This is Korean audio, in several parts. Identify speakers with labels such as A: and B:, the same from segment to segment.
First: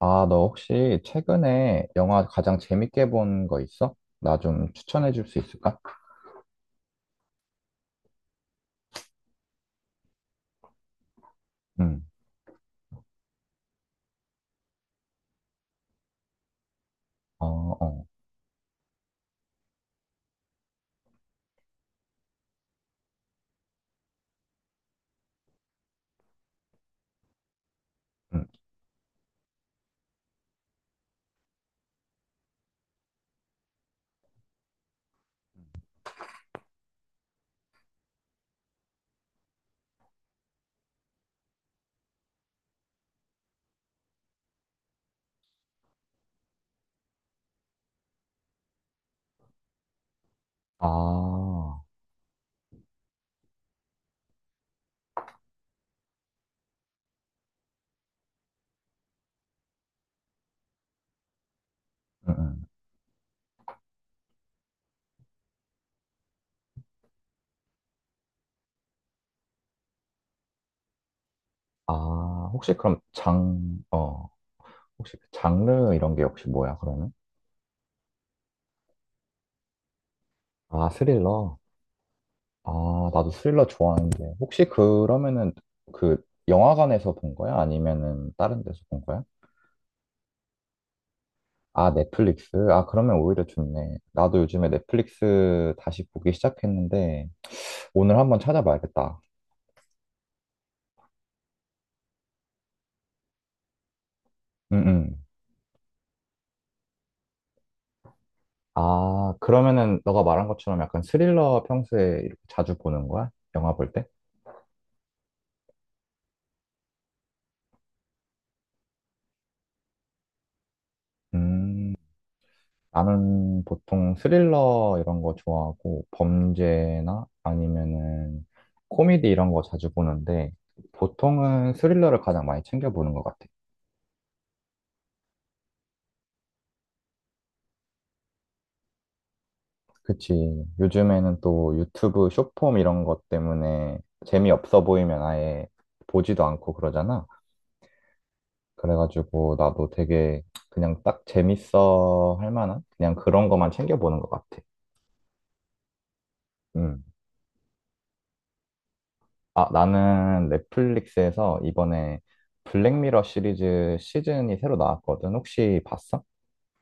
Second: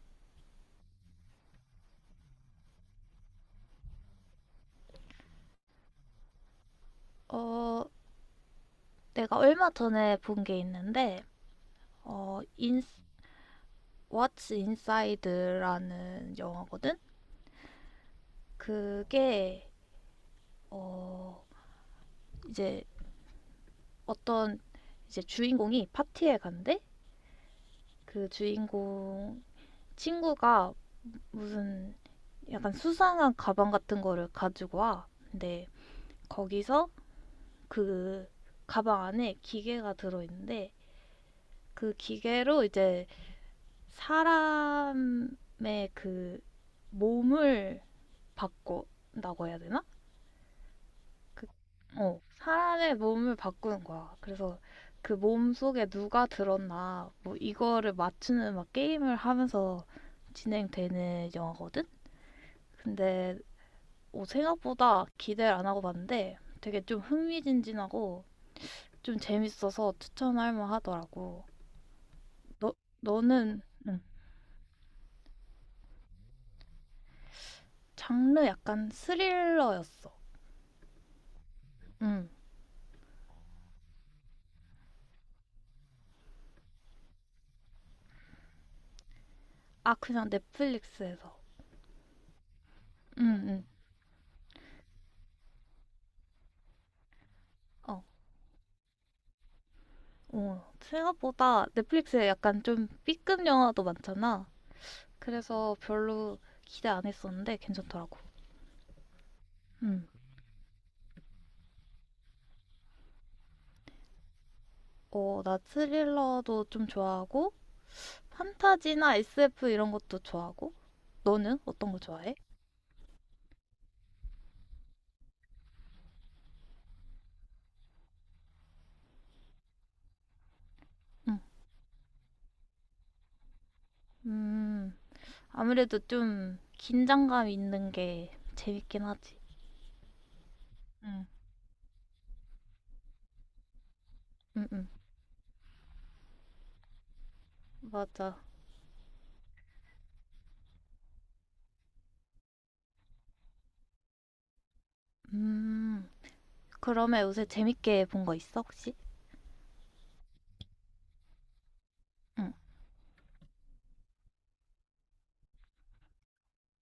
A: 아, 너 혹시 최근에 영화 가장 재밌게 본 거 있어? 나 좀 추천해 줄 수 있을까?
B: 어, 내가 얼마 전에 본 게 있는데,
A: 응,
B: 어, 인, What's Inside라는 영화거든?
A: 어, 어,
B: 그게, 어, 이제 어떤 이제 주인공이 파티에 간대? 그
A: 응.
B: 주인공 친구가 무슨 약간 수상한 가방 같은 거를 가지고 와. 근데 거기서 그 가방 안에 기계가 들어있는데, 그 기계로 이제 사람의 그 몸을 바꾼다고 해야 되나? 그,
A: 아,
B: 사람의 몸을 바꾸는 거야. 그래서 그 몸 속에 누가 들었나, 뭐 이거를 맞추는 막 게임을 하면서 진행되는 영화거든?
A: 응, 응.
B: 근데 생각보다 기대를 안 하고 봤는데 되게 좀 흥미진진하고 좀 재밌어서 추천할 만하더라고.
A: 아,
B: 너,
A: 혹시 그럼
B: 너는, 응,
A: 혹시 그 장르 이런 게 혹시 뭐야, 그러면?
B: 장르 약간 스릴러였어.
A: 아, 스릴러?
B: 응.
A: 아, 나도 스릴러 좋아하는데. 혹시 그러면은 그 영화관에서 본 거야? 아니면은 다른 데서 본 거야?
B: 아, 그냥 넷플릭스에서.
A: 아, 넷플릭스? 아, 그러면 오히려
B: 응, 응.
A: 좋네. 나도 요즘에 넷플릭스 다시 보기 시작했는데,
B: 어.
A: 오늘 한번 찾아봐야겠다.
B: 어. 생각보다 넷플릭스에 약간 좀 B급 영화도 많잖아.
A: 응, 응.
B: 그래서 별로 기대 안 했었는데 괜찮더라고.
A: 아, 그러면은
B: 응.
A: 너가 말한 것처럼 약간 스릴러 평소에 이렇게 자주 보는 거야? 영화 볼 때?
B: 나 스릴러도 좀 좋아하고, 판타지나 SF 이런 것도 좋아하고. 너는 어떤
A: 음,
B: 거 좋아해?
A: 나는 보통 스릴러 이런 거 좋아하고 범죄나 아니면은 코미디 이런 거 자주 보는데
B: 응.
A: 보통은 스릴러를 가장 많이 챙겨보는 것 같아.
B: 음, 아무래도 좀 긴장감 있는 게 재밌긴 하지.
A: 그치.
B: 응,
A: 요즘에는 또 유튜브 쇼폼 이런 것 때문에
B: 응,
A: 재미없어
B: 응.
A: 보이면 아예 보지도 않고 그러잖아.
B: 맞아.
A: 그래가지고 나도 되게 그냥 딱 재밌어 할 만한 그냥 그런 것만 챙겨보는 것 같아.
B: 음,
A: 음.
B: 그러면 요새 재밌게 본 거 있어, 혹시?
A: 아, 나는 넷플릭스에서 이번에
B: 응.
A: 블랙미러 시리즈 시즌이 새로 나왔거든. 혹시 봤어?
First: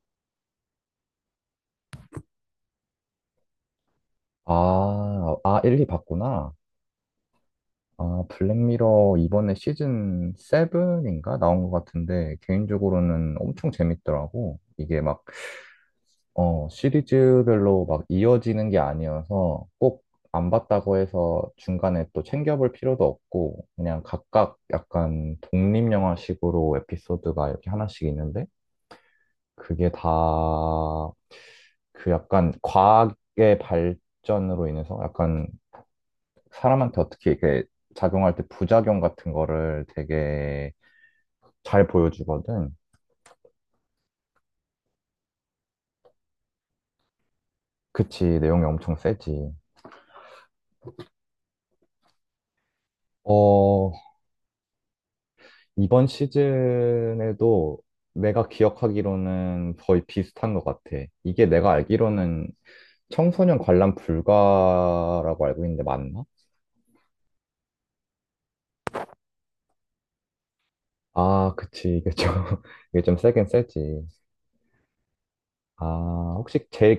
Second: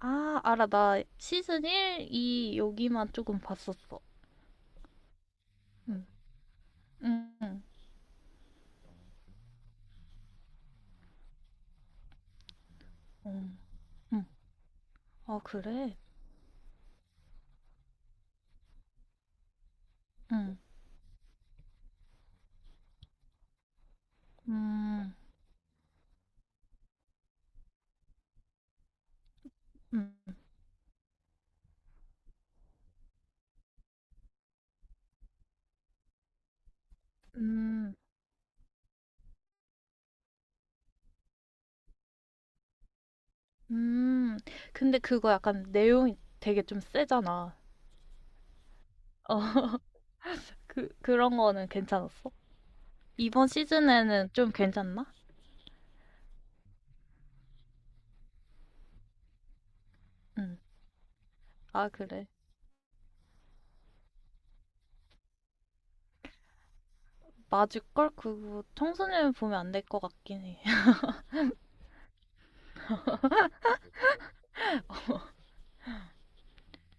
B: 아, 알아. 나 시즌 1, 2 여기만 조금 봤었어.
A: 아, 아, 1, 2
B: 응,
A: 봤구나.
B: 응, 응,
A: 아, 블랙미러 이번에 시즌 7인가 나온 것 같은데 개인적으로는
B: 응.
A: 엄청
B: 응.
A: 재밌더라고. 이게 막
B: 아, 그래?
A: 어, 시리즈별로 막 이어지는 게 아니어서 꼭 안
B: 응,
A: 봤다고 해서 중간에 또 챙겨볼 필요도 없고 그냥 각각
B: 음,
A: 약간 독립영화식으로 에피소드가 이렇게 하나씩 있는데 그게 다
B: 음,
A: 그 약간 과학의 발전으로 인해서 약간 사람한테 어떻게 이렇게
B: 음,
A: 작용할 때 부작용 같은 거를 되게 잘 보여주거든.
B: 음. 근데 그거 약간 내용이 되게 좀 세잖아.
A: 그치, 내용이 엄청
B: 어,
A: 세지.
B: 그런 거는 괜찮았어? 이번
A: 어,
B: 시즌에는 좀 괜찮나?
A: 이번 시즌에도 내가 기억하기로는 거의 비슷한
B: 응.
A: 것 같아. 이게 내가
B: 아, 그래.
A: 알기로는 청소년 관람 불가라고 알고 있는데 맞나?
B: 맞을걸? 그거 청소년 보면 안 될 것 같긴 해.
A: 아, 그치. 이게 좀, 이게 좀 세긴 세지. 아, 혹시 제일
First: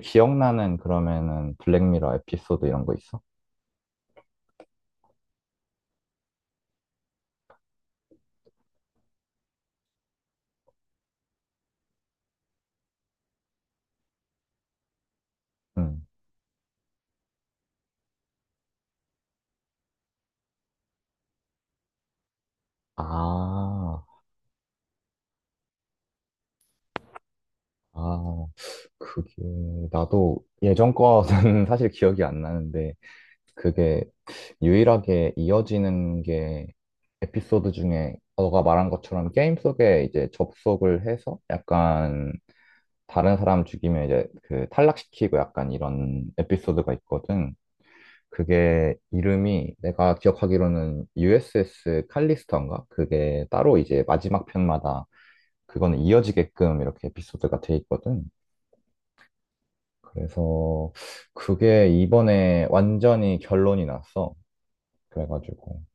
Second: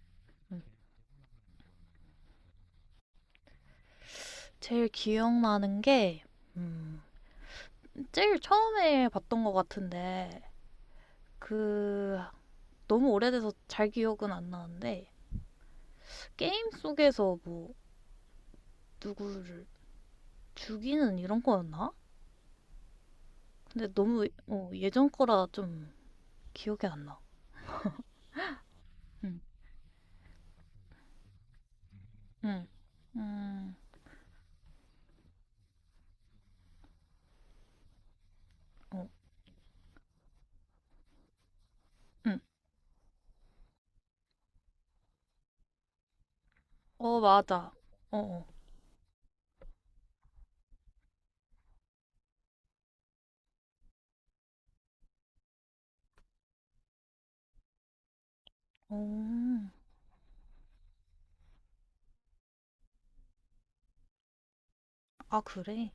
B: 음.
A: 기억나는 그러면은 블랙미러 에피소드 이런 거 있어?
B: 제일 기억나는 게, 음, 제일 처음에 봤던 것 같은데, 그 너무 오래돼서 잘 기억은 안 나는데
A: 응.
B: 게임 속에서 뭐 누구를 죽이는 이런 거였나? 근데
A: 아,
B: 너무 예전 거라 좀 기억이 안 나.
A: 아, 그게,
B: 응,
A: 나도 예전 거는 사실 기억이 안
B: 응,
A: 나는데,
B: 음,
A: 그게 유일하게 이어지는 게 에피소드 중에 너가 말한
B: 어,
A: 것처럼 게임 속에 이제 접속을 해서 약간
B: 응,
A: 다른 사람 죽이면 이제 그 탈락시키고 약간 이런 에피소드가
B: 어,
A: 있거든.
B: 맞아. 어, 어,
A: 그게 이름이 내가 기억하기로는 USS 칼리스터인가? 그게 따로 이제 마지막 편마다 그거는 이어지게끔 이렇게 에피소드가 돼 있거든.
B: 어,
A: 그래서 그게 이번에 완전히 결론이 났어.
B: 아
A: 그래가지고.
B: 그래.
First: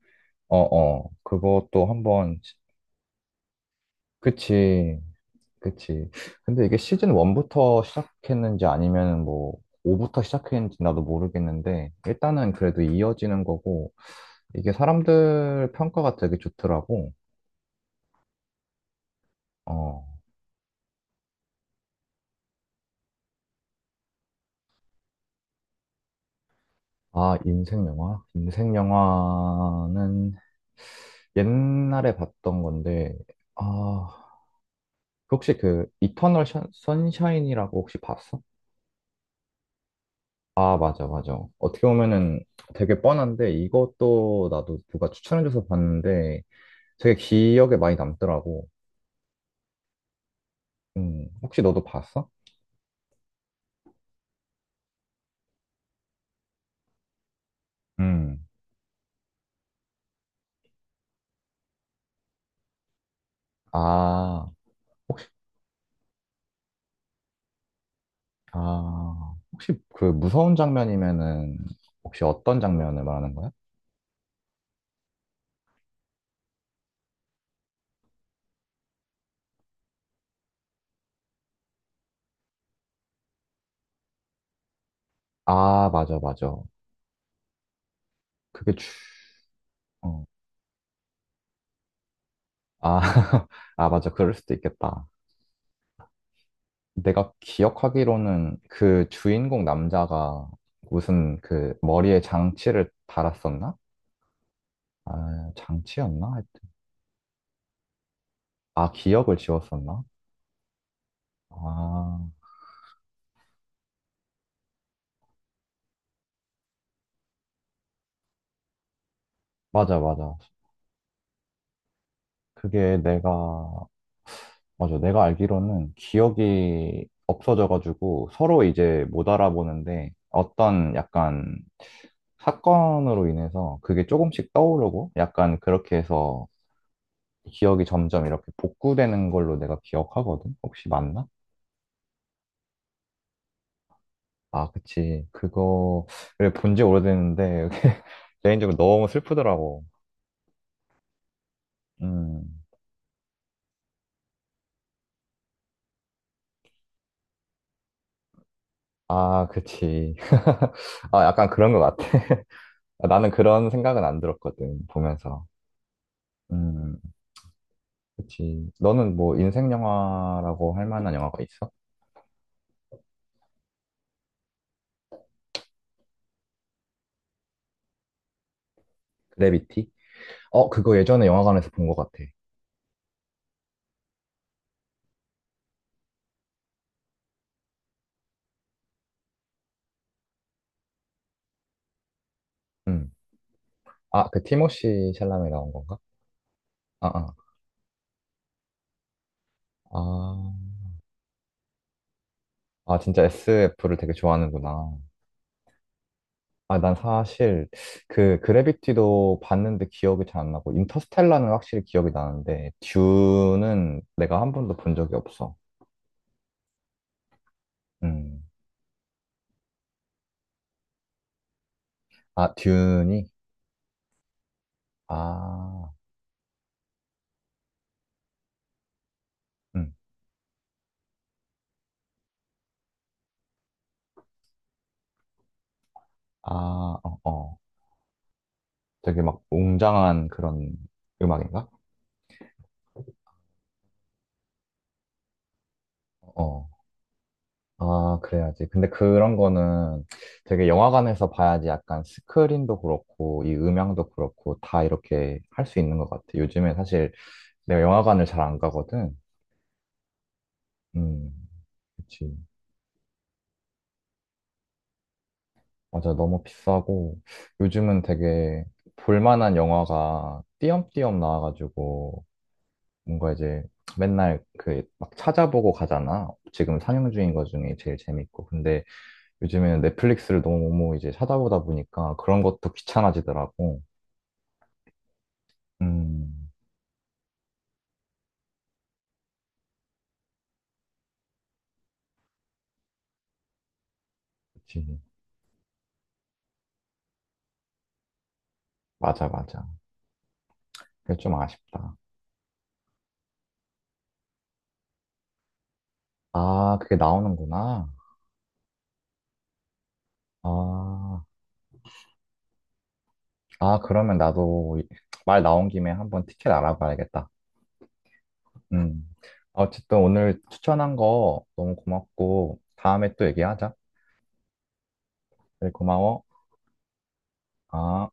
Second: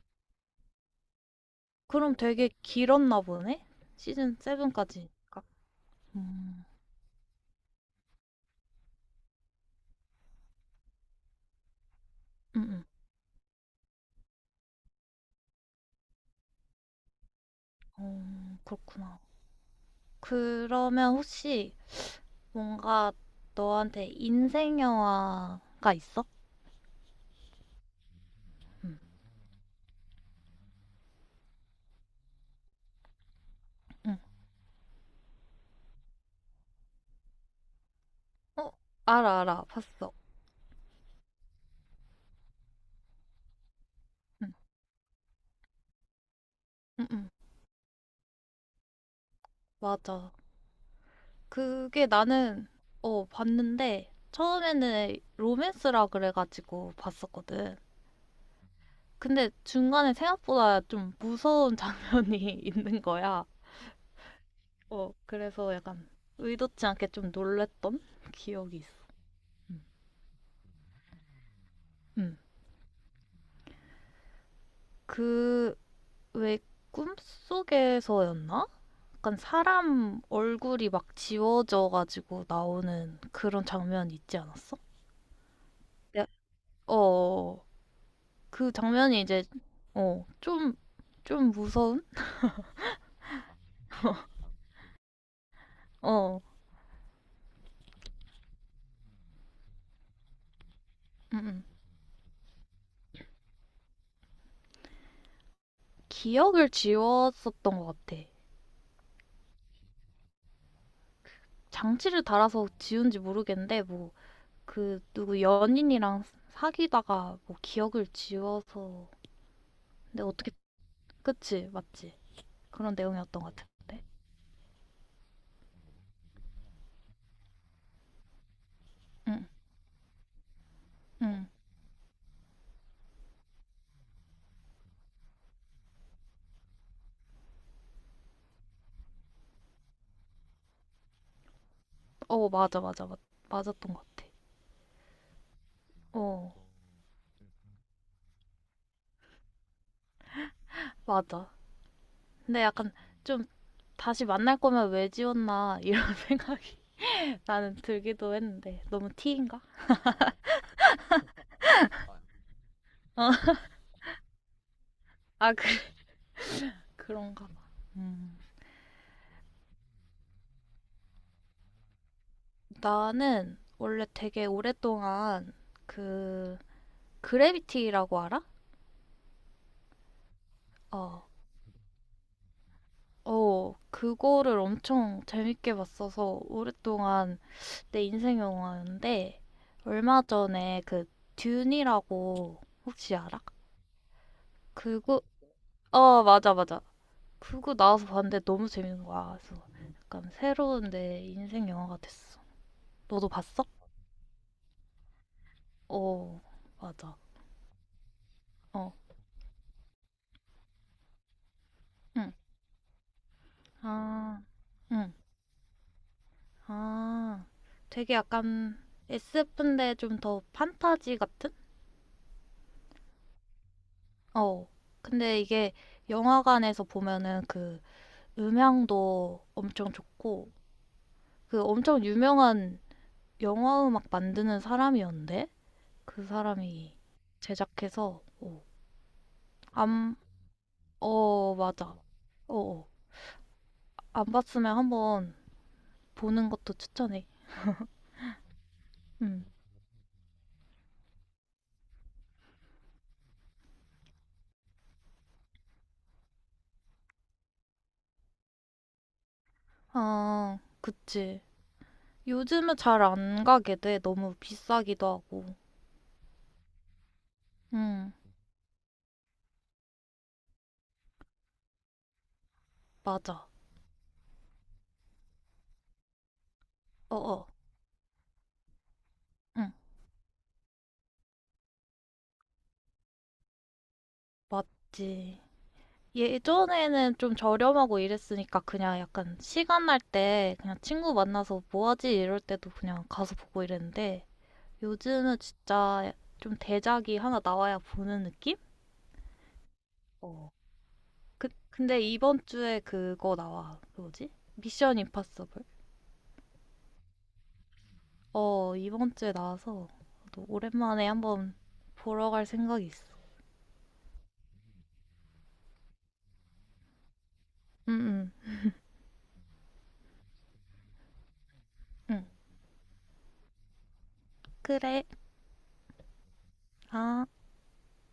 A: 어어 그것도
B: 그럼
A: 한번
B: 되게
A: 시-
B: 길었나 보네? 시즌
A: 그치
B: 7까지니까.
A: 그치. 근데
B: 음,
A: 이게 시즌 1부터 시작했는지 아니면 뭐 5부터 시작했는지 나도 모르겠는데 일단은
B: 음,
A: 그래도
B: 음,
A: 이어지는 거고 이게 사람들 평가가 되게 좋더라고.
B: 어, 그렇구나.
A: 어아
B: 그러면 혹시 뭔가 너한테 인생 영화가 있어?
A: 인생 영화 인생
B: 응,
A: 영화는 옛날에 봤던 건데
B: 응.
A: 아 그 혹시 그 이터널 션- 선샤인이라고 혹시 봤어?
B: 어, 알아, 알아. 봤어.
A: 아, 맞아, 맞아. 어떻게 보면은 되게 뻔한데 이것도
B: 응,
A: 나도 누가 추천해줘서 봤는데
B: 응,
A: 되게
B: 응.
A: 기억에 많이 남더라고.
B: 맞아.
A: 혹시 너도
B: 그게
A: 봤어?
B: 나는, 봤는데, 처음에는 로맨스라 그래가지고 봤었거든.
A: 음.
B: 근데 중간에 생각보다 좀 무서운 장면이 있는 거야.
A: 아, 혹시,
B: 그래서 약간 의도치 않게 좀 놀랬던 기억이 있어.
A: 혹시
B: 응,
A: 그 무서운 장면이면은 혹시
B: 응.
A: 어떤 장면을 말하는 거야?
B: 그, 왜 꿈속에서였나? 약간 사람 얼굴이 막 지워져가지고 나오는 그런 장면 있지 않았어?
A: 아, 맞아,
B: 야,
A: 맞아.
B: 어,
A: 그게
B: 그
A: 주,
B: 장면이 이제,
A: 어.
B: 어, 좀, 좀 무서운?
A: 아, 아, 맞아. 그럴 수도 있겠다.
B: 어,
A: 내가 기억하기로는 그 주인공 남자가
B: 음,
A: 무슨
B: 음.
A: 그 머리에 장치를 달았었나? 아, 장치였나? 하여튼.
B: 기억을 지웠었던 것 같아.
A: 아, 기억을 지웠었나?
B: 장치를
A: 아,
B: 달아서 지운지 모르겠는데, 뭐, 그, 누구 연인이랑 사귀다가, 뭐, 기억을 지워서.
A: 맞아,
B: 근데
A: 맞아.
B: 어떻게, 그치, 맞지? 그런
A: 그게 내가,
B: 내용이었던 것 같은데.
A: 맞아. 내가 알기로는 기억이 없어져가지고 서로 이제 못
B: 응,
A: 알아보는데 어떤
B: 응.
A: 약간 사건으로 인해서 그게 조금씩 떠오르고 약간 그렇게 해서 기억이 점점 이렇게 복구되는 걸로 내가 기억하거든? 혹시 맞나?
B: 맞아, 맞아, 맞았던 것 같아.
A: 아, 그치. 그거, 그래,
B: 어,
A: 본지 오래됐는데 개인적으로 너무 슬프더라고.
B: 맞아.
A: 음.
B: 근데 약간 좀, 다시 만날 거면 왜 지웠나, 이런 생각. 나는 들기도 했는데 너무
A: 아,
B: 티인가?
A: 그치. 아, 약간 그런 것 같아. 아, 나는
B: 어,
A: 그런 생각은 안 들었거든, 보면서.
B: 아 그,
A: 음,
B: 그런가 봐. 음.
A: 그치. 너는 뭐 인생 영화라고 할 만한 영화가 있어?
B: 나는 원래 되게 오랫동안 그 그래비티라고 알아?
A: 그래비티? 어, 그거 예전에
B: 어.
A: 영화관에서 본 것 같아.
B: 그거를 엄청 재밌게 봤어서 오랫동안 내 인생 영화였는데 얼마 전에 그 듄이라고
A: 음.
B: 혹시 알아?
A: 아, 그 티모시
B: 그거.
A: 샬라메 나온 건가?
B: 맞아, 맞아.
A: 아, 아.
B: 그거 나와서 봤는데 너무 재밌는 거야. 그래서 약간
A: 아,
B: 새로운 내 인생 영화가 됐어.
A: 진짜
B: 너도 봤어?
A: SF를 되게 좋아하는구나.
B: 어,
A: 아, 난
B: 맞아.
A: 사실 그
B: 어,
A: 그래비티도 봤는데 기억이 잘 안 나고, 인터스텔라는 확실히 기억이
B: 응.
A: 나는데, 듀는 내가
B: 아,
A: 한 번도 본
B: 응.
A: 적이 없어.
B: 아, 되게
A: 음.
B: 약간 SF인데 좀 더 판타지 같은?
A: 아, 듄이?
B: 어. 근데 이게
A: 아,
B: 영화관에서 보면은 그 음향도
A: 응.
B: 엄청 좋고, 그 엄청 유명한 영화 음악 만드는 사람이었는데? 그 사람이
A: 아, 어, 어.
B: 제작해서, 어,
A: 되게 막
B: 안,
A: 웅장한 그런
B: 어,
A: 음악인가?
B: 맞아. 어, 어. 안 봤으면 한번 보는
A: 어.
B: 것도 추천해.
A: 아, 그래야지. 근데 그런
B: 응.
A: 거는 되게 영화관에서 봐야지 약간 스크린도 그렇고, 이 음향도 그렇고, 다 이렇게 할 수 있는 것 같아. 요즘에 사실 내가 영화관을 잘 안 가거든.
B: 아, 그치.
A: 음, 그치.
B: 요즘은 잘 안 가게 돼. 너무 비싸기도 하고.
A: 맞아. 너무 비싸고, 요즘은
B: 응,
A: 되게 볼만한 영화가 띄엄띄엄 나와가지고, 뭔가
B: 맞아.
A: 이제 맨날 그 막 찾아보고 가잖아. 지금 상영 중인 것
B: 어어,
A: 중에 제일 재밌고. 근데
B: 응,
A: 요즘에는 넷플릭스를 너무 이제 찾아보다 보니까 그런 것도 귀찮아지더라고.
B: 맞지.
A: 음,
B: 예전에는 좀 저렴하고 이랬으니까 그냥 약간 시간 날 때 그냥 친구 만나서 뭐 하지 이럴 때도 그냥 가서 보고 이랬는데
A: 그치.
B: 요즘은 진짜 좀 대작이 하나 나와야 보는 느낌?
A: 맞아, 맞아.
B: 어.
A: 그게 좀 아쉽다.
B: 근데 이번 주에 그거 나와. 그 뭐지? 미션 임파서블.
A: 아, 그게 나오는구나.
B: 이번 주에 나와서 또 오랜만에
A: 아,
B: 한번 보러 갈 생각이 있어.
A: 그러면 나도 이- 말 나온 김에 한번 티켓 알아봐야겠다.
B: 응,
A: 음. 어쨌든 오늘 추천한 거 너무
B: 응, 응.
A: 고맙고, 다음에 또 얘기하자.
B: 그래.
A: 그래, 고마워.
B: 아.
A: 아.